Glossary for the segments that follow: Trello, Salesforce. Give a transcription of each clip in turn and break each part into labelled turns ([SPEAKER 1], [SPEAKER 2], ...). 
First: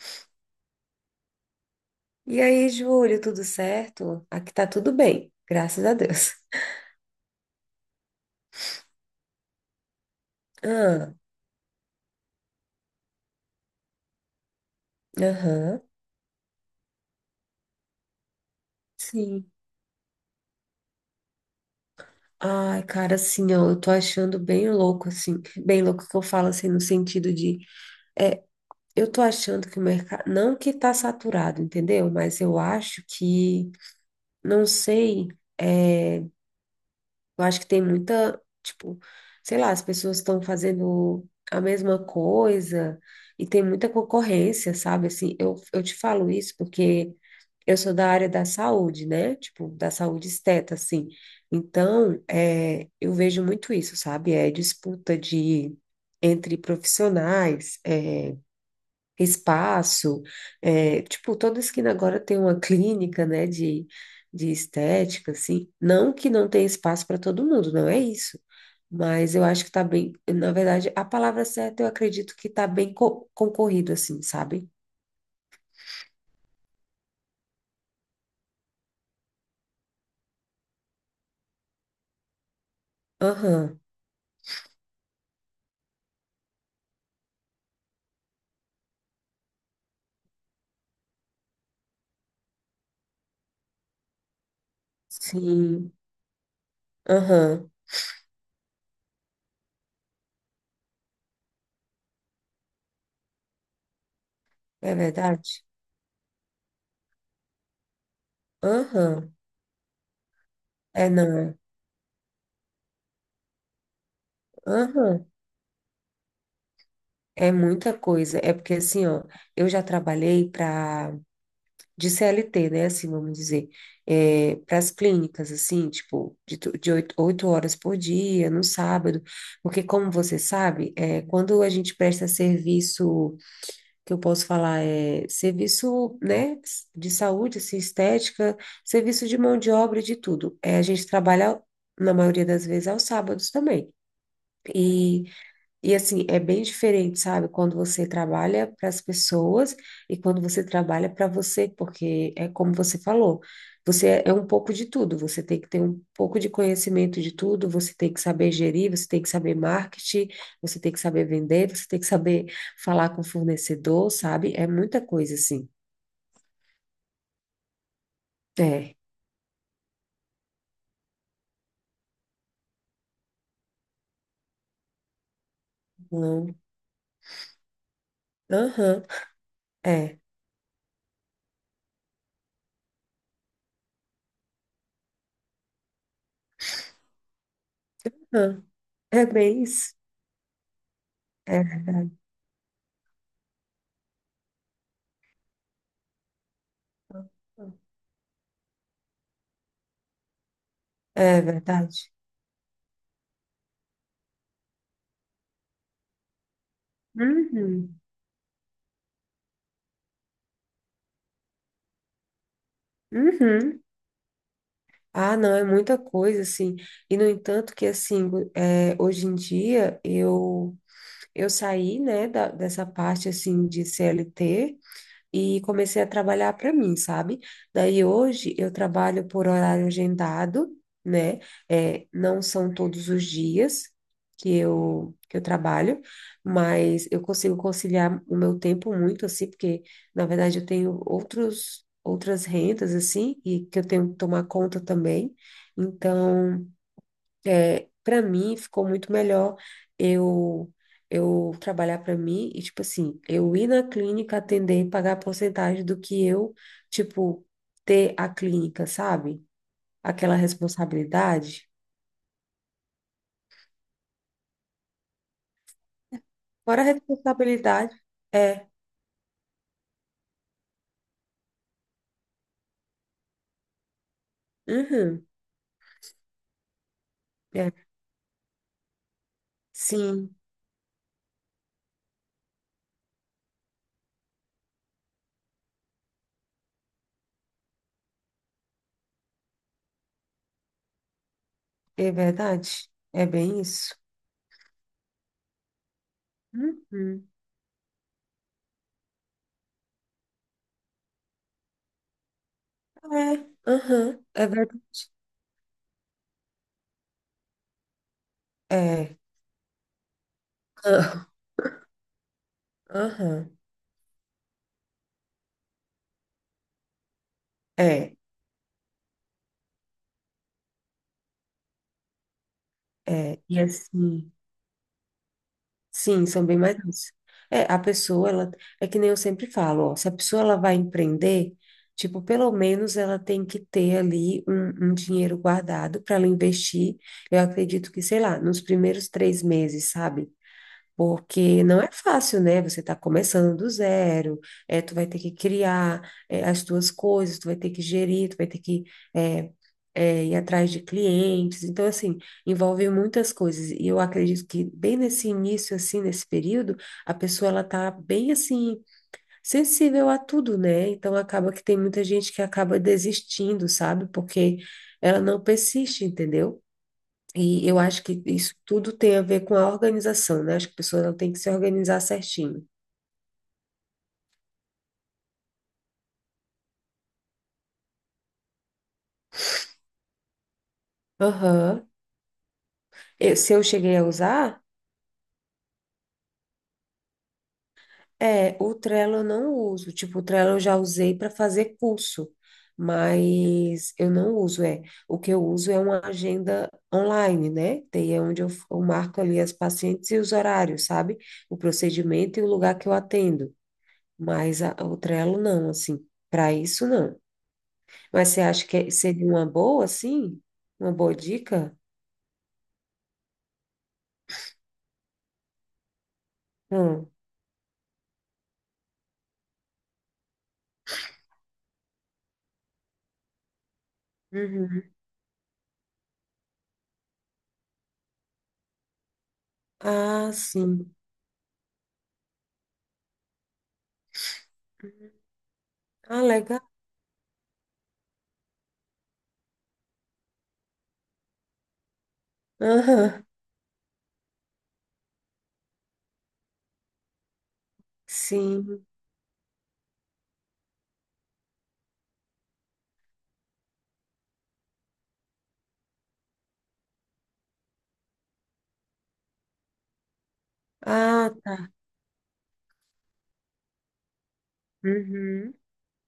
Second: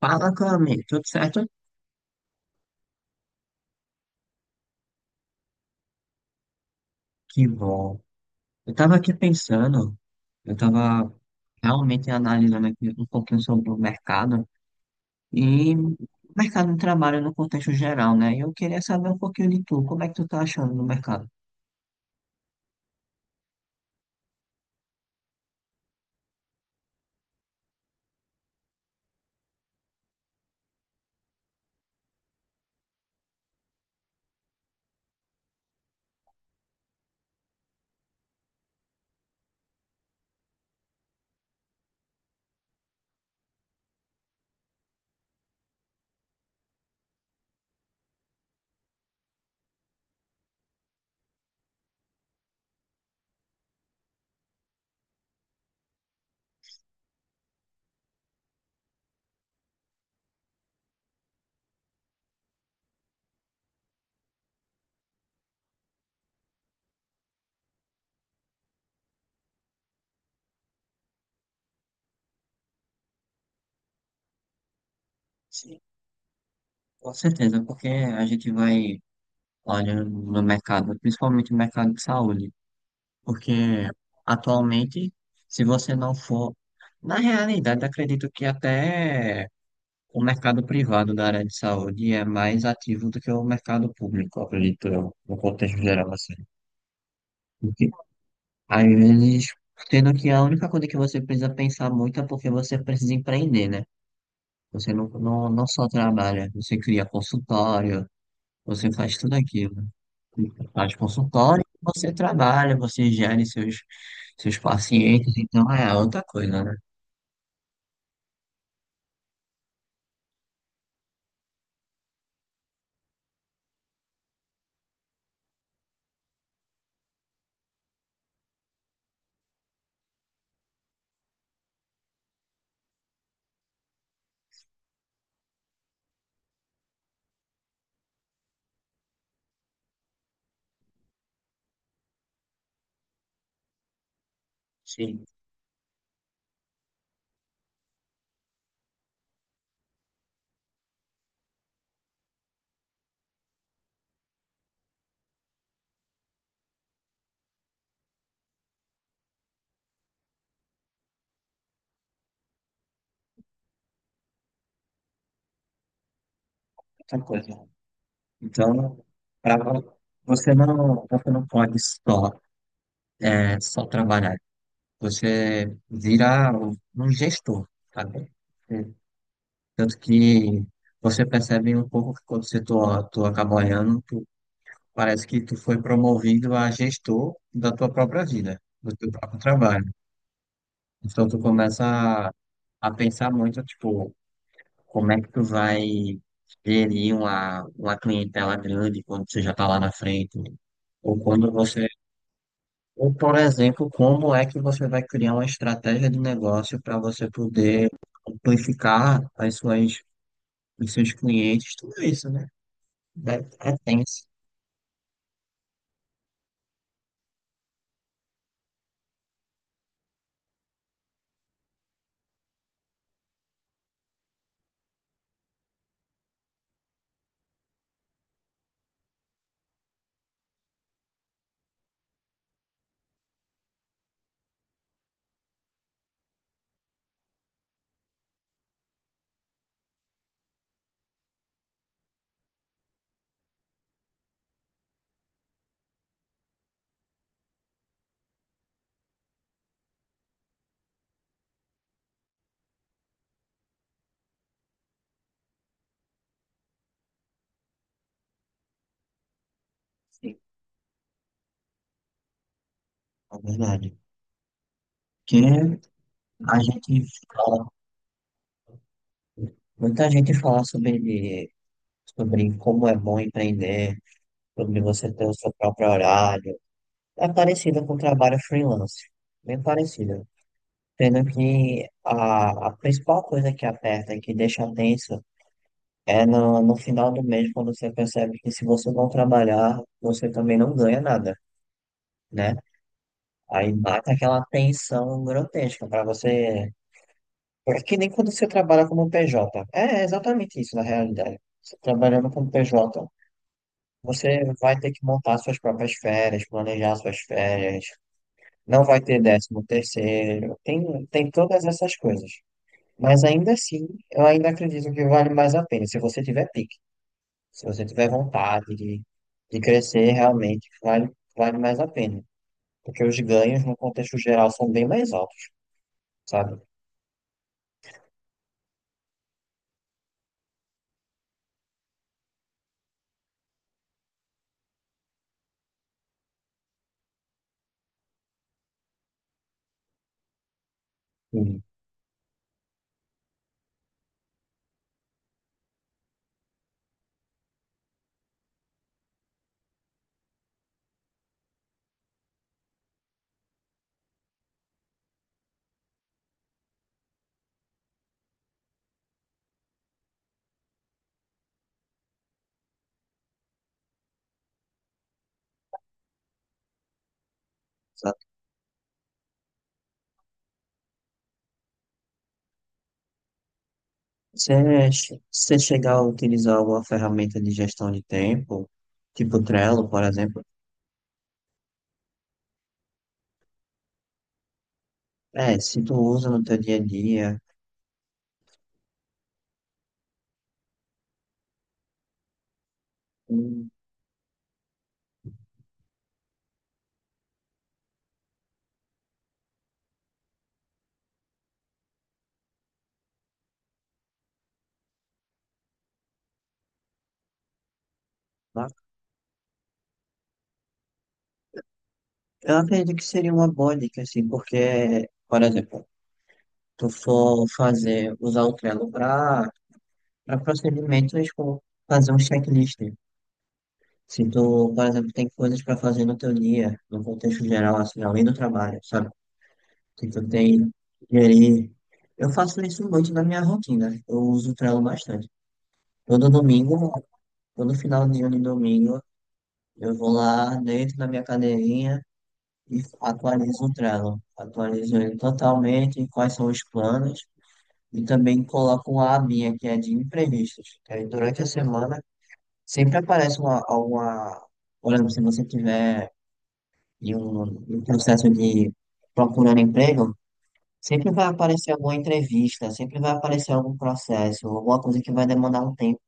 [SPEAKER 1] Fala, Cami, tudo certo?
[SPEAKER 2] E aí, Júlio, tudo certo? Aqui tá tudo bem, graças a Deus.
[SPEAKER 1] Que bom. Eu estava aqui pensando, eu estava
[SPEAKER 2] Ah,
[SPEAKER 1] realmente analisando aqui um pouquinho sobre o mercado e
[SPEAKER 2] aham,
[SPEAKER 1] o mercado de trabalho no contexto geral, né? E eu queria saber um pouquinho
[SPEAKER 2] sim.
[SPEAKER 1] de tu, como é que tu tá achando no mercado?
[SPEAKER 2] Ai, cara, assim, ó, eu tô achando bem louco, assim, bem louco que eu falo, assim, no sentido de, é, eu tô achando que o mercado, não que tá saturado, entendeu? Mas eu acho que, não sei, eu acho que tem muita, tipo, sei lá, as pessoas estão fazendo a mesma coisa e tem muita concorrência, sabe? Assim, eu te falo isso porque eu sou da área da saúde, né? Tipo, da saúde esteta, assim. Então, eu vejo muito isso, sabe? É disputa de entre profissionais, espaço, tipo, toda esquina agora tem uma clínica, né, de, estética, assim. Não que não tenha espaço para todo mundo, não é isso. Mas eu acho que tá bem, na verdade, a palavra certa eu acredito que tá bem concorrido, assim, sabe?
[SPEAKER 1] Sim, com certeza, porque a gente vai olhando no mercado, principalmente no mercado de saúde, porque
[SPEAKER 2] Aham,
[SPEAKER 1] atualmente, se você não for, na realidade, acredito que até. O mercado privado da área de saúde é mais ativo do que o mercado público, acredito eu, no contexto
[SPEAKER 2] sim,
[SPEAKER 1] geral, assim.
[SPEAKER 2] aham.
[SPEAKER 1] Porque, às vezes, sendo que a única coisa que você precisa pensar muito é porque você precisa empreender, né? Você
[SPEAKER 2] É
[SPEAKER 1] não,
[SPEAKER 2] verdade?
[SPEAKER 1] não, não só trabalha, você cria consultório, você faz
[SPEAKER 2] Aham.
[SPEAKER 1] tudo aquilo. Faz
[SPEAKER 2] É, não. É.
[SPEAKER 1] consultório, você trabalha, você gere seus
[SPEAKER 2] Aham.
[SPEAKER 1] pacientes, então é outra coisa, né?
[SPEAKER 2] É muita coisa. É porque, assim, ó, eu já trabalhei para, de CLT, né, assim, vamos dizer, para as clínicas, assim, tipo, de, de oito horas por dia, no sábado. Porque, como você sabe, quando a gente presta serviço, que eu posso falar, é serviço, né, de saúde, assim, estética, serviço de mão de obra, e de tudo. É, a gente trabalha, na maioria das vezes, aos sábados também.
[SPEAKER 1] Sim,
[SPEAKER 2] E E assim, é bem diferente, sabe? Quando você trabalha para as pessoas e quando você trabalha para você, porque é como você falou, você é um pouco de tudo, você tem que ter um pouco de conhecimento de tudo, você tem que saber gerir, você tem que saber marketing, você tem que saber vender, você tem que saber falar com o fornecedor, sabe? É muita coisa assim.
[SPEAKER 1] outra coisa.
[SPEAKER 2] É.
[SPEAKER 1] Então, para você não pode só só trabalhar. Você vira
[SPEAKER 2] Não.
[SPEAKER 1] um gestor, sabe? É,
[SPEAKER 2] Aham.
[SPEAKER 1] tanto
[SPEAKER 2] É.
[SPEAKER 1] que você percebe um pouco que quando tu acaba olhando, tu, parece que tu foi promovido a gestor da tua própria vida,
[SPEAKER 2] Aham.
[SPEAKER 1] do teu
[SPEAKER 2] É
[SPEAKER 1] próprio
[SPEAKER 2] bem
[SPEAKER 1] trabalho.
[SPEAKER 2] isso.
[SPEAKER 1] Então tu
[SPEAKER 2] É
[SPEAKER 1] começa
[SPEAKER 2] verdade.
[SPEAKER 1] a, a pensar muito, tipo, como é que tu vai gerir uma clientela grande quando você já tá lá na frente, ou
[SPEAKER 2] É
[SPEAKER 1] quando você.
[SPEAKER 2] verdade.
[SPEAKER 1] Ou, por exemplo, como é que você vai criar uma estratégia de negócio para você poder
[SPEAKER 2] Uhum.
[SPEAKER 1] amplificar os seus clientes, tudo isso, né? É
[SPEAKER 2] Uhum.
[SPEAKER 1] tenso,
[SPEAKER 2] Ah, não, é muita coisa, assim. E, no entanto, que, assim, é, hoje em dia, eu saí, né, da, dessa parte, assim, de CLT e comecei a trabalhar para mim, sabe? Daí hoje eu trabalho por horário agendado, né? É, não são todos os dias que eu trabalho, mas eu consigo conciliar o meu tempo muito, assim, porque na verdade eu tenho outros, outras rendas, assim, e que eu tenho que tomar conta também. Então. É, para mim ficou muito melhor eu eu trabalhar para mim e tipo assim, eu ir na clínica atender e pagar a porcentagem do que eu, tipo, ter a clínica, sabe? Aquela responsabilidade.
[SPEAKER 1] na verdade. Que a
[SPEAKER 2] Fora a
[SPEAKER 1] gente fala,
[SPEAKER 2] responsabilidade, é,
[SPEAKER 1] muita gente fala sobre como é bom empreender, sobre você
[SPEAKER 2] uhum,
[SPEAKER 1] ter o seu próprio horário. É
[SPEAKER 2] é,
[SPEAKER 1] parecido com o trabalho freelance, bem parecido.
[SPEAKER 2] sim,
[SPEAKER 1] Sendo que a principal coisa que aperta, que deixa tenso, é no final do mês quando você percebe que se você não trabalhar, você também não ganha nada,
[SPEAKER 2] é
[SPEAKER 1] né?
[SPEAKER 2] verdade. É bem
[SPEAKER 1] Aí
[SPEAKER 2] isso.
[SPEAKER 1] bate aquela tensão grotesca para você.
[SPEAKER 2] Uhum.
[SPEAKER 1] É que nem quando você trabalha como PJ. É exatamente isso na realidade. Você trabalhando como PJ,
[SPEAKER 2] É, aham,
[SPEAKER 1] você
[SPEAKER 2] é
[SPEAKER 1] vai
[SPEAKER 2] verdade.
[SPEAKER 1] ter que montar suas próprias férias, planejar suas férias, não vai
[SPEAKER 2] É,
[SPEAKER 1] ter décimo terceiro, tem todas essas coisas. Mas
[SPEAKER 2] aham,
[SPEAKER 1] ainda assim, eu ainda acredito que vale mais a pena se você tiver pique. Se você tiver
[SPEAKER 2] é,
[SPEAKER 1] vontade de crescer, realmente vale mais a pena. Porque os
[SPEAKER 2] e
[SPEAKER 1] ganhos, no contexto
[SPEAKER 2] assim.
[SPEAKER 1] geral, são bem mais altos,
[SPEAKER 2] Sim, são bem
[SPEAKER 1] sabe?
[SPEAKER 2] mais densos. É, a pessoa, ela, é que nem eu sempre falo, ó, se a pessoa ela vai empreender, tipo, pelo menos ela tem que ter ali um, um dinheiro guardado para ela investir. Eu acredito que, sei lá, nos primeiros 3 meses, sabe?
[SPEAKER 1] Sim.
[SPEAKER 2] Porque não é fácil, né? Você está começando do zero, é, tu vai ter que criar, é, as tuas coisas, tu vai ter que gerir, tu vai ter que é, ir atrás de clientes. Então, assim, envolve muitas coisas. E eu acredito que bem nesse início, assim, nesse período, a pessoa, ela tá bem, assim, sensível a tudo, né? Então, acaba que tem muita gente que acaba desistindo, sabe? Porque ela não persiste, entendeu? E eu acho que
[SPEAKER 1] Exato.
[SPEAKER 2] isso tudo tem a ver com a organização, né? Acho que a pessoa ela tem que se organizar certinho.
[SPEAKER 1] Se você chegar a utilizar alguma ferramenta de gestão de tempo, tipo Trello, por exemplo,
[SPEAKER 2] Aham. Se eu cheguei a usar,
[SPEAKER 1] é, se tu usa no teu dia a dia,
[SPEAKER 2] é, o Trello eu não uso. Tipo, o Trello eu já usei para fazer curso,
[SPEAKER 1] hum,
[SPEAKER 2] mas eu não uso, é. O que eu uso é uma agenda online, né? Daí é onde eu, eu marco ali as pacientes e os horários, sabe? O procedimento e o lugar que eu atendo. Mas o Trello não, assim, para isso não. Mas você acha
[SPEAKER 1] tá?
[SPEAKER 2] que seria uma boa, sim? Uma boa dica?
[SPEAKER 1] Eu acredito que seria uma boa dica, assim, porque, por exemplo, tu
[SPEAKER 2] Hum.
[SPEAKER 1] for fazer, usar o Trello para procedimentos como fazer um checklist. Se tu, por
[SPEAKER 2] Uhum.
[SPEAKER 1] exemplo, tem coisas para fazer no teu dia, no contexto geral, assim, além do trabalho, sabe? Se tu
[SPEAKER 2] Ah,
[SPEAKER 1] tem
[SPEAKER 2] sim.
[SPEAKER 1] gerir. Eu faço isso muito na minha rotina. Eu uso o Trello bastante.
[SPEAKER 2] Ah,
[SPEAKER 1] Todo
[SPEAKER 2] legal.
[SPEAKER 1] domingo, todo final de ano e domingo, eu vou lá dentro da minha cadeirinha e
[SPEAKER 2] Aham.
[SPEAKER 1] atualizo o Trello. Atualizo ele totalmente, quais são os planos. E também
[SPEAKER 2] Sim.
[SPEAKER 1] coloco uma abinha que é de imprevistos. Que aí durante a semana sempre aparece alguma. Por exemplo, se você tiver e o, e o processo de procurando emprego, sempre vai
[SPEAKER 2] Ah,
[SPEAKER 1] aparecer
[SPEAKER 2] tá.
[SPEAKER 1] alguma entrevista, sempre vai aparecer algum processo, alguma coisa que vai
[SPEAKER 2] Uhum.
[SPEAKER 1] demandar um tempo.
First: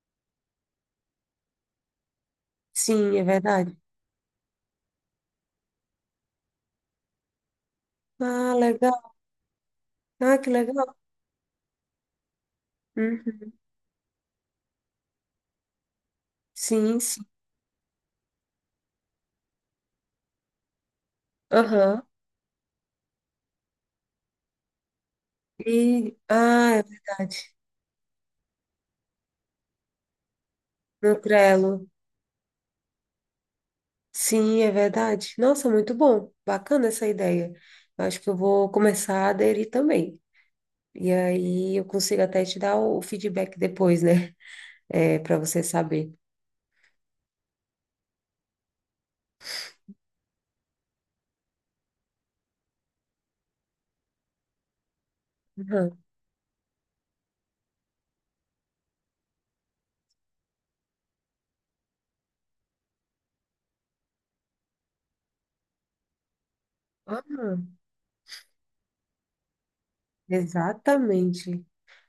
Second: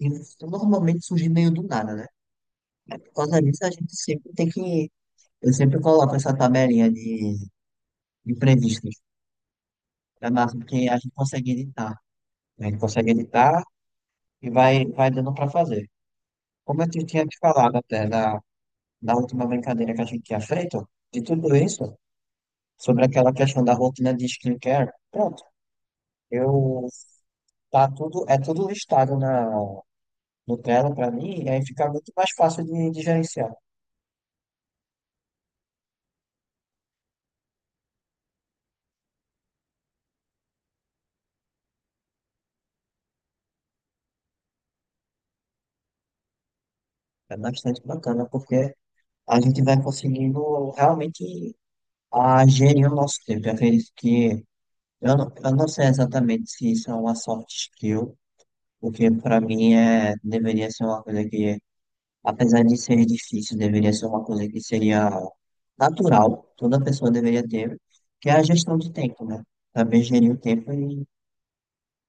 [SPEAKER 1] E isso normalmente surge meio do nada, né? Mas por
[SPEAKER 2] Sim, é
[SPEAKER 1] causa disso, a
[SPEAKER 2] verdade.
[SPEAKER 1] gente sempre tem que. Eu sempre coloco essa tabelinha de
[SPEAKER 2] Ah,
[SPEAKER 1] imprevistos.
[SPEAKER 2] legal.
[SPEAKER 1] É
[SPEAKER 2] Ah, que
[SPEAKER 1] massa, porque
[SPEAKER 2] legal.
[SPEAKER 1] a gente consegue editar, né? A gente consegue
[SPEAKER 2] Uhum.
[SPEAKER 1] editar e vai, vai dando para fazer. Como eu
[SPEAKER 2] Sim,
[SPEAKER 1] te
[SPEAKER 2] sim.
[SPEAKER 1] tinha te falado até na última brincadeira que a gente tinha feito, de tudo isso,
[SPEAKER 2] Aham.
[SPEAKER 1] sobre aquela questão da rotina de skincare, pronto.
[SPEAKER 2] E, ah, é
[SPEAKER 1] Eu
[SPEAKER 2] verdade.
[SPEAKER 1] tá tudo, é tudo listado na no Trello para
[SPEAKER 2] No
[SPEAKER 1] mim, e aí
[SPEAKER 2] Trello.
[SPEAKER 1] fica muito mais fácil de gerenciar.
[SPEAKER 2] Sim, é verdade. Nossa, muito bom. Bacana essa ideia. Eu acho que eu vou começar a aderir também. E aí eu consigo até te dar o feedback depois, né? É, para você saber.
[SPEAKER 1] É bastante bacana, porque a gente vai conseguindo realmente a gerir o nosso tempo. Eu acredito que eu não sei
[SPEAKER 2] Aham,
[SPEAKER 1] exatamente se isso é uma soft skill, porque para mim é deveria ser uma coisa que, apesar de ser difícil, deveria ser uma coisa que seria natural, toda pessoa deveria
[SPEAKER 2] aham.
[SPEAKER 1] ter, que é a gestão de tempo, né? Saber gerir o tempo e
[SPEAKER 2] Exatamente.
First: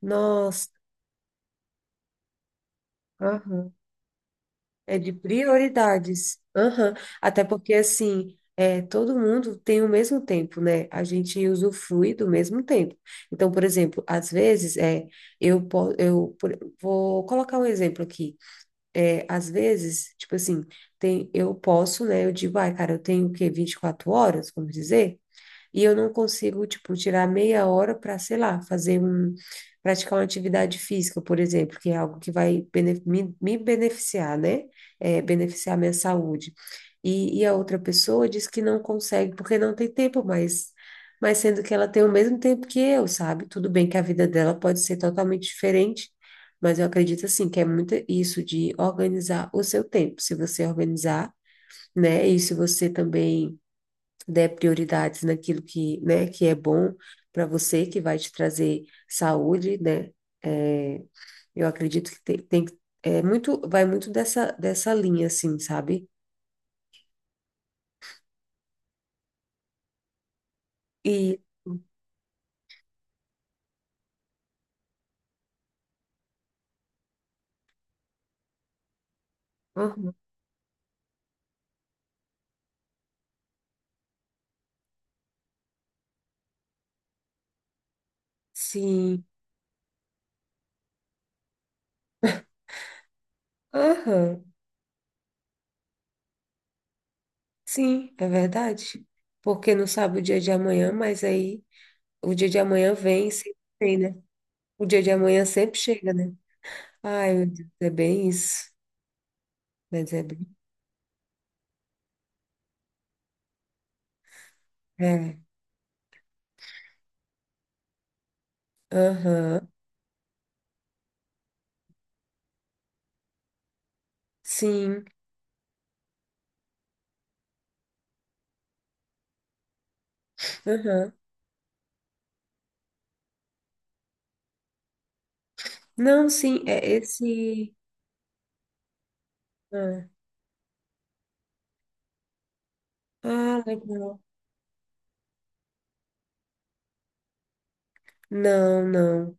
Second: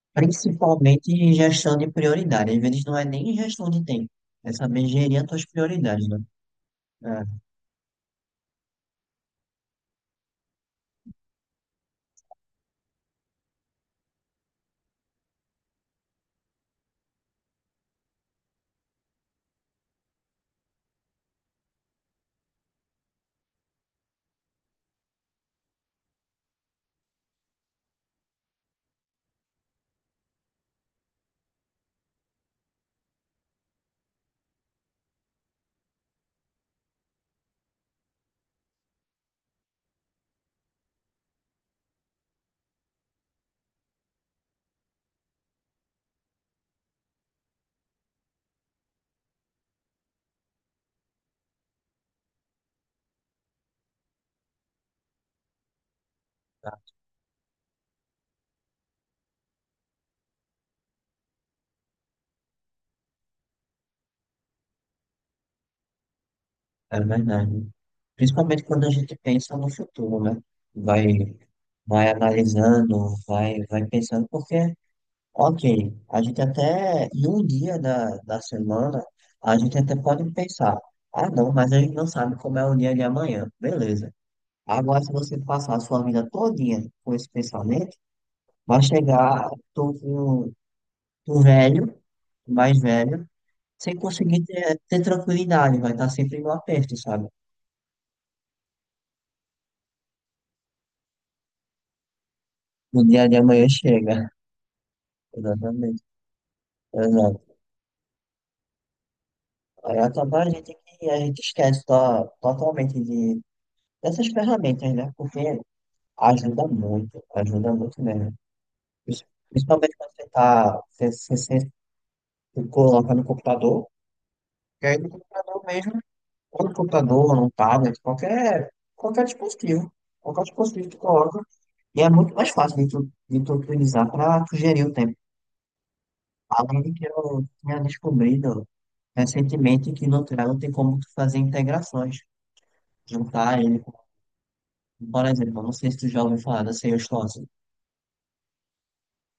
[SPEAKER 2] Nossa,
[SPEAKER 1] principalmente em gestão de prioridade. Às vezes não é nem gestão
[SPEAKER 2] aham.
[SPEAKER 1] de tempo. É saber
[SPEAKER 2] É de
[SPEAKER 1] gerir as tuas prioridades, né?
[SPEAKER 2] prioridades. Aham.
[SPEAKER 1] É,
[SPEAKER 2] Até porque, assim, é, todo mundo tem o mesmo tempo, né? A gente usufrui do mesmo tempo. Então, por exemplo, às vezes, é, eu, po- eu por- vou colocar um exemplo aqui. É, às vezes, tipo assim, tem, eu posso, né? Eu digo, ai, cara, eu tenho o quê? 24 horas, vamos dizer? E eu não consigo, tipo, tirar meia hora para, sei lá, fazer um praticar uma atividade física, por exemplo, que é algo que vai me beneficiar, né? É, beneficiar minha saúde. E a outra pessoa diz que não consegue porque não tem tempo, mas sendo que ela tem o mesmo tempo que eu, sabe? Tudo bem que a vida dela pode ser totalmente diferente, mas eu acredito assim que é muito isso de organizar o seu tempo. Se você organizar, né? E se você também dê prioridades naquilo que, né, que é
[SPEAKER 1] tá,
[SPEAKER 2] bom para você, que vai te trazer saúde, né? É, eu acredito que é muito, vai muito dessa, dessa linha, assim, sabe?
[SPEAKER 1] é verdade. Principalmente quando a gente pensa no futuro, né? Vai,
[SPEAKER 2] E,
[SPEAKER 1] vai analisando, vai, vai pensando, porque, ok, a gente até, em um dia da semana, a gente até
[SPEAKER 2] aham,
[SPEAKER 1] pode pensar, ah, não, mas a gente não sabe como é o dia de amanhã. Beleza. Agora, se você passar a sua vida todinha com esse pensamento, vai
[SPEAKER 2] sim,
[SPEAKER 1] chegar, tô com o velho, o mais velho, sem
[SPEAKER 2] aham,
[SPEAKER 1] conseguir ter, tranquilidade, vai estar sempre no aperto, sabe?
[SPEAKER 2] sim, é verdade. Porque não sabe o dia de amanhã, mas aí o dia de amanhã
[SPEAKER 1] O dia
[SPEAKER 2] vem e
[SPEAKER 1] de
[SPEAKER 2] sempre
[SPEAKER 1] amanhã
[SPEAKER 2] tem, né?
[SPEAKER 1] chega.
[SPEAKER 2] O dia de amanhã sempre
[SPEAKER 1] Exatamente.
[SPEAKER 2] chega, né? Ai,
[SPEAKER 1] Exato.
[SPEAKER 2] meu Deus, é bem isso.
[SPEAKER 1] Aí
[SPEAKER 2] Mas é
[SPEAKER 1] acaba a
[SPEAKER 2] bem.
[SPEAKER 1] gente que a gente esquece totalmente de, dessas ferramentas, né?
[SPEAKER 2] É.
[SPEAKER 1] Porque ajuda muito mesmo. Pris-
[SPEAKER 2] Aham,
[SPEAKER 1] Principalmente quando você tá, você, você, você coloca no computador, e aí
[SPEAKER 2] sim.
[SPEAKER 1] no computador mesmo, ou no computador, ou no tablet, qualquer dispositivo. Qualquer dispositivo que tu
[SPEAKER 2] Aham.
[SPEAKER 1] coloca. E é muito mais fácil de tu utilizar para tu gerir o tempo.
[SPEAKER 2] Não, sim,
[SPEAKER 1] Além
[SPEAKER 2] é
[SPEAKER 1] de que eu
[SPEAKER 2] esse.
[SPEAKER 1] tinha descobrido recentemente que
[SPEAKER 2] Ah,
[SPEAKER 1] no Trello tem como tu fazer integrações, juntar
[SPEAKER 2] ah,
[SPEAKER 1] ele com,
[SPEAKER 2] legal.
[SPEAKER 1] por exemplo, eu não sei se tu já ouviu falar da Salesforce.
[SPEAKER 2] Não, não.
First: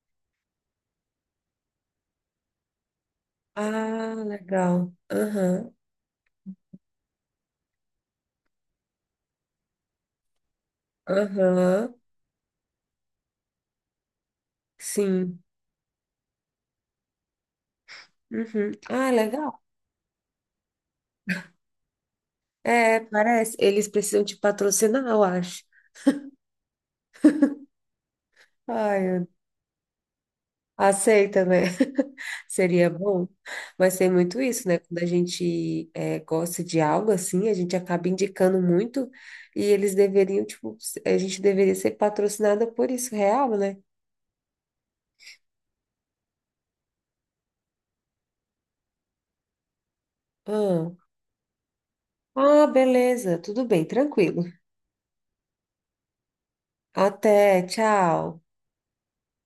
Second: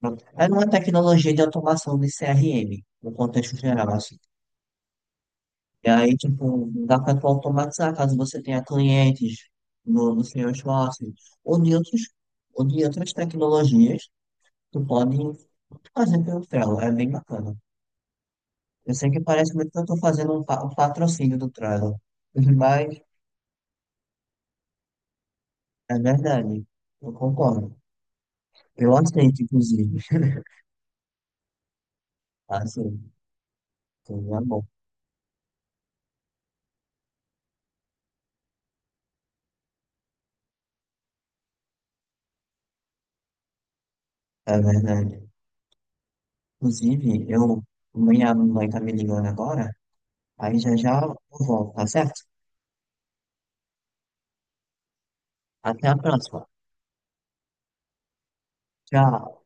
[SPEAKER 1] Pronto. É uma tecnologia de automação de CRM, no contexto geral,
[SPEAKER 2] Ah,
[SPEAKER 1] assim.
[SPEAKER 2] legal. Aham,
[SPEAKER 1] E aí, tipo, dá para tu automatizar caso você tenha clientes no Salesforce ou de
[SPEAKER 2] aham,
[SPEAKER 1] outros, ou de outras tecnologias, tu pode
[SPEAKER 2] sim.
[SPEAKER 1] fazer pelo Trello, é bem bacana.
[SPEAKER 2] Uhum.
[SPEAKER 1] Eu sei
[SPEAKER 2] Ah,
[SPEAKER 1] que
[SPEAKER 2] legal.
[SPEAKER 1] parece muito que eu estou fazendo um patrocínio do Trello, mas
[SPEAKER 2] É, parece. Eles precisam te patrocinar, eu acho.
[SPEAKER 1] é verdade, eu concordo. Eu
[SPEAKER 2] Ai, eu-
[SPEAKER 1] aceito, inclusive.
[SPEAKER 2] Aceita, né?
[SPEAKER 1] Tá?
[SPEAKER 2] Seria
[SPEAKER 1] Assim
[SPEAKER 2] bom. Mas tem
[SPEAKER 1] então
[SPEAKER 2] muito
[SPEAKER 1] é bom.
[SPEAKER 2] isso, né? Quando a gente é, gosta de algo assim, a gente acaba indicando muito e eles deveriam, tipo, a gente deveria ser patrocinada por isso, real, né?
[SPEAKER 1] É verdade. Inclusive, eu, minha mãe tá me ligando agora, aí já
[SPEAKER 2] Ah.
[SPEAKER 1] já eu volto, tá certo?
[SPEAKER 2] Ah, beleza, tudo bem, tranquilo.
[SPEAKER 1] Até a próxima.
[SPEAKER 2] Até, tchau.
[SPEAKER 1] Tchau.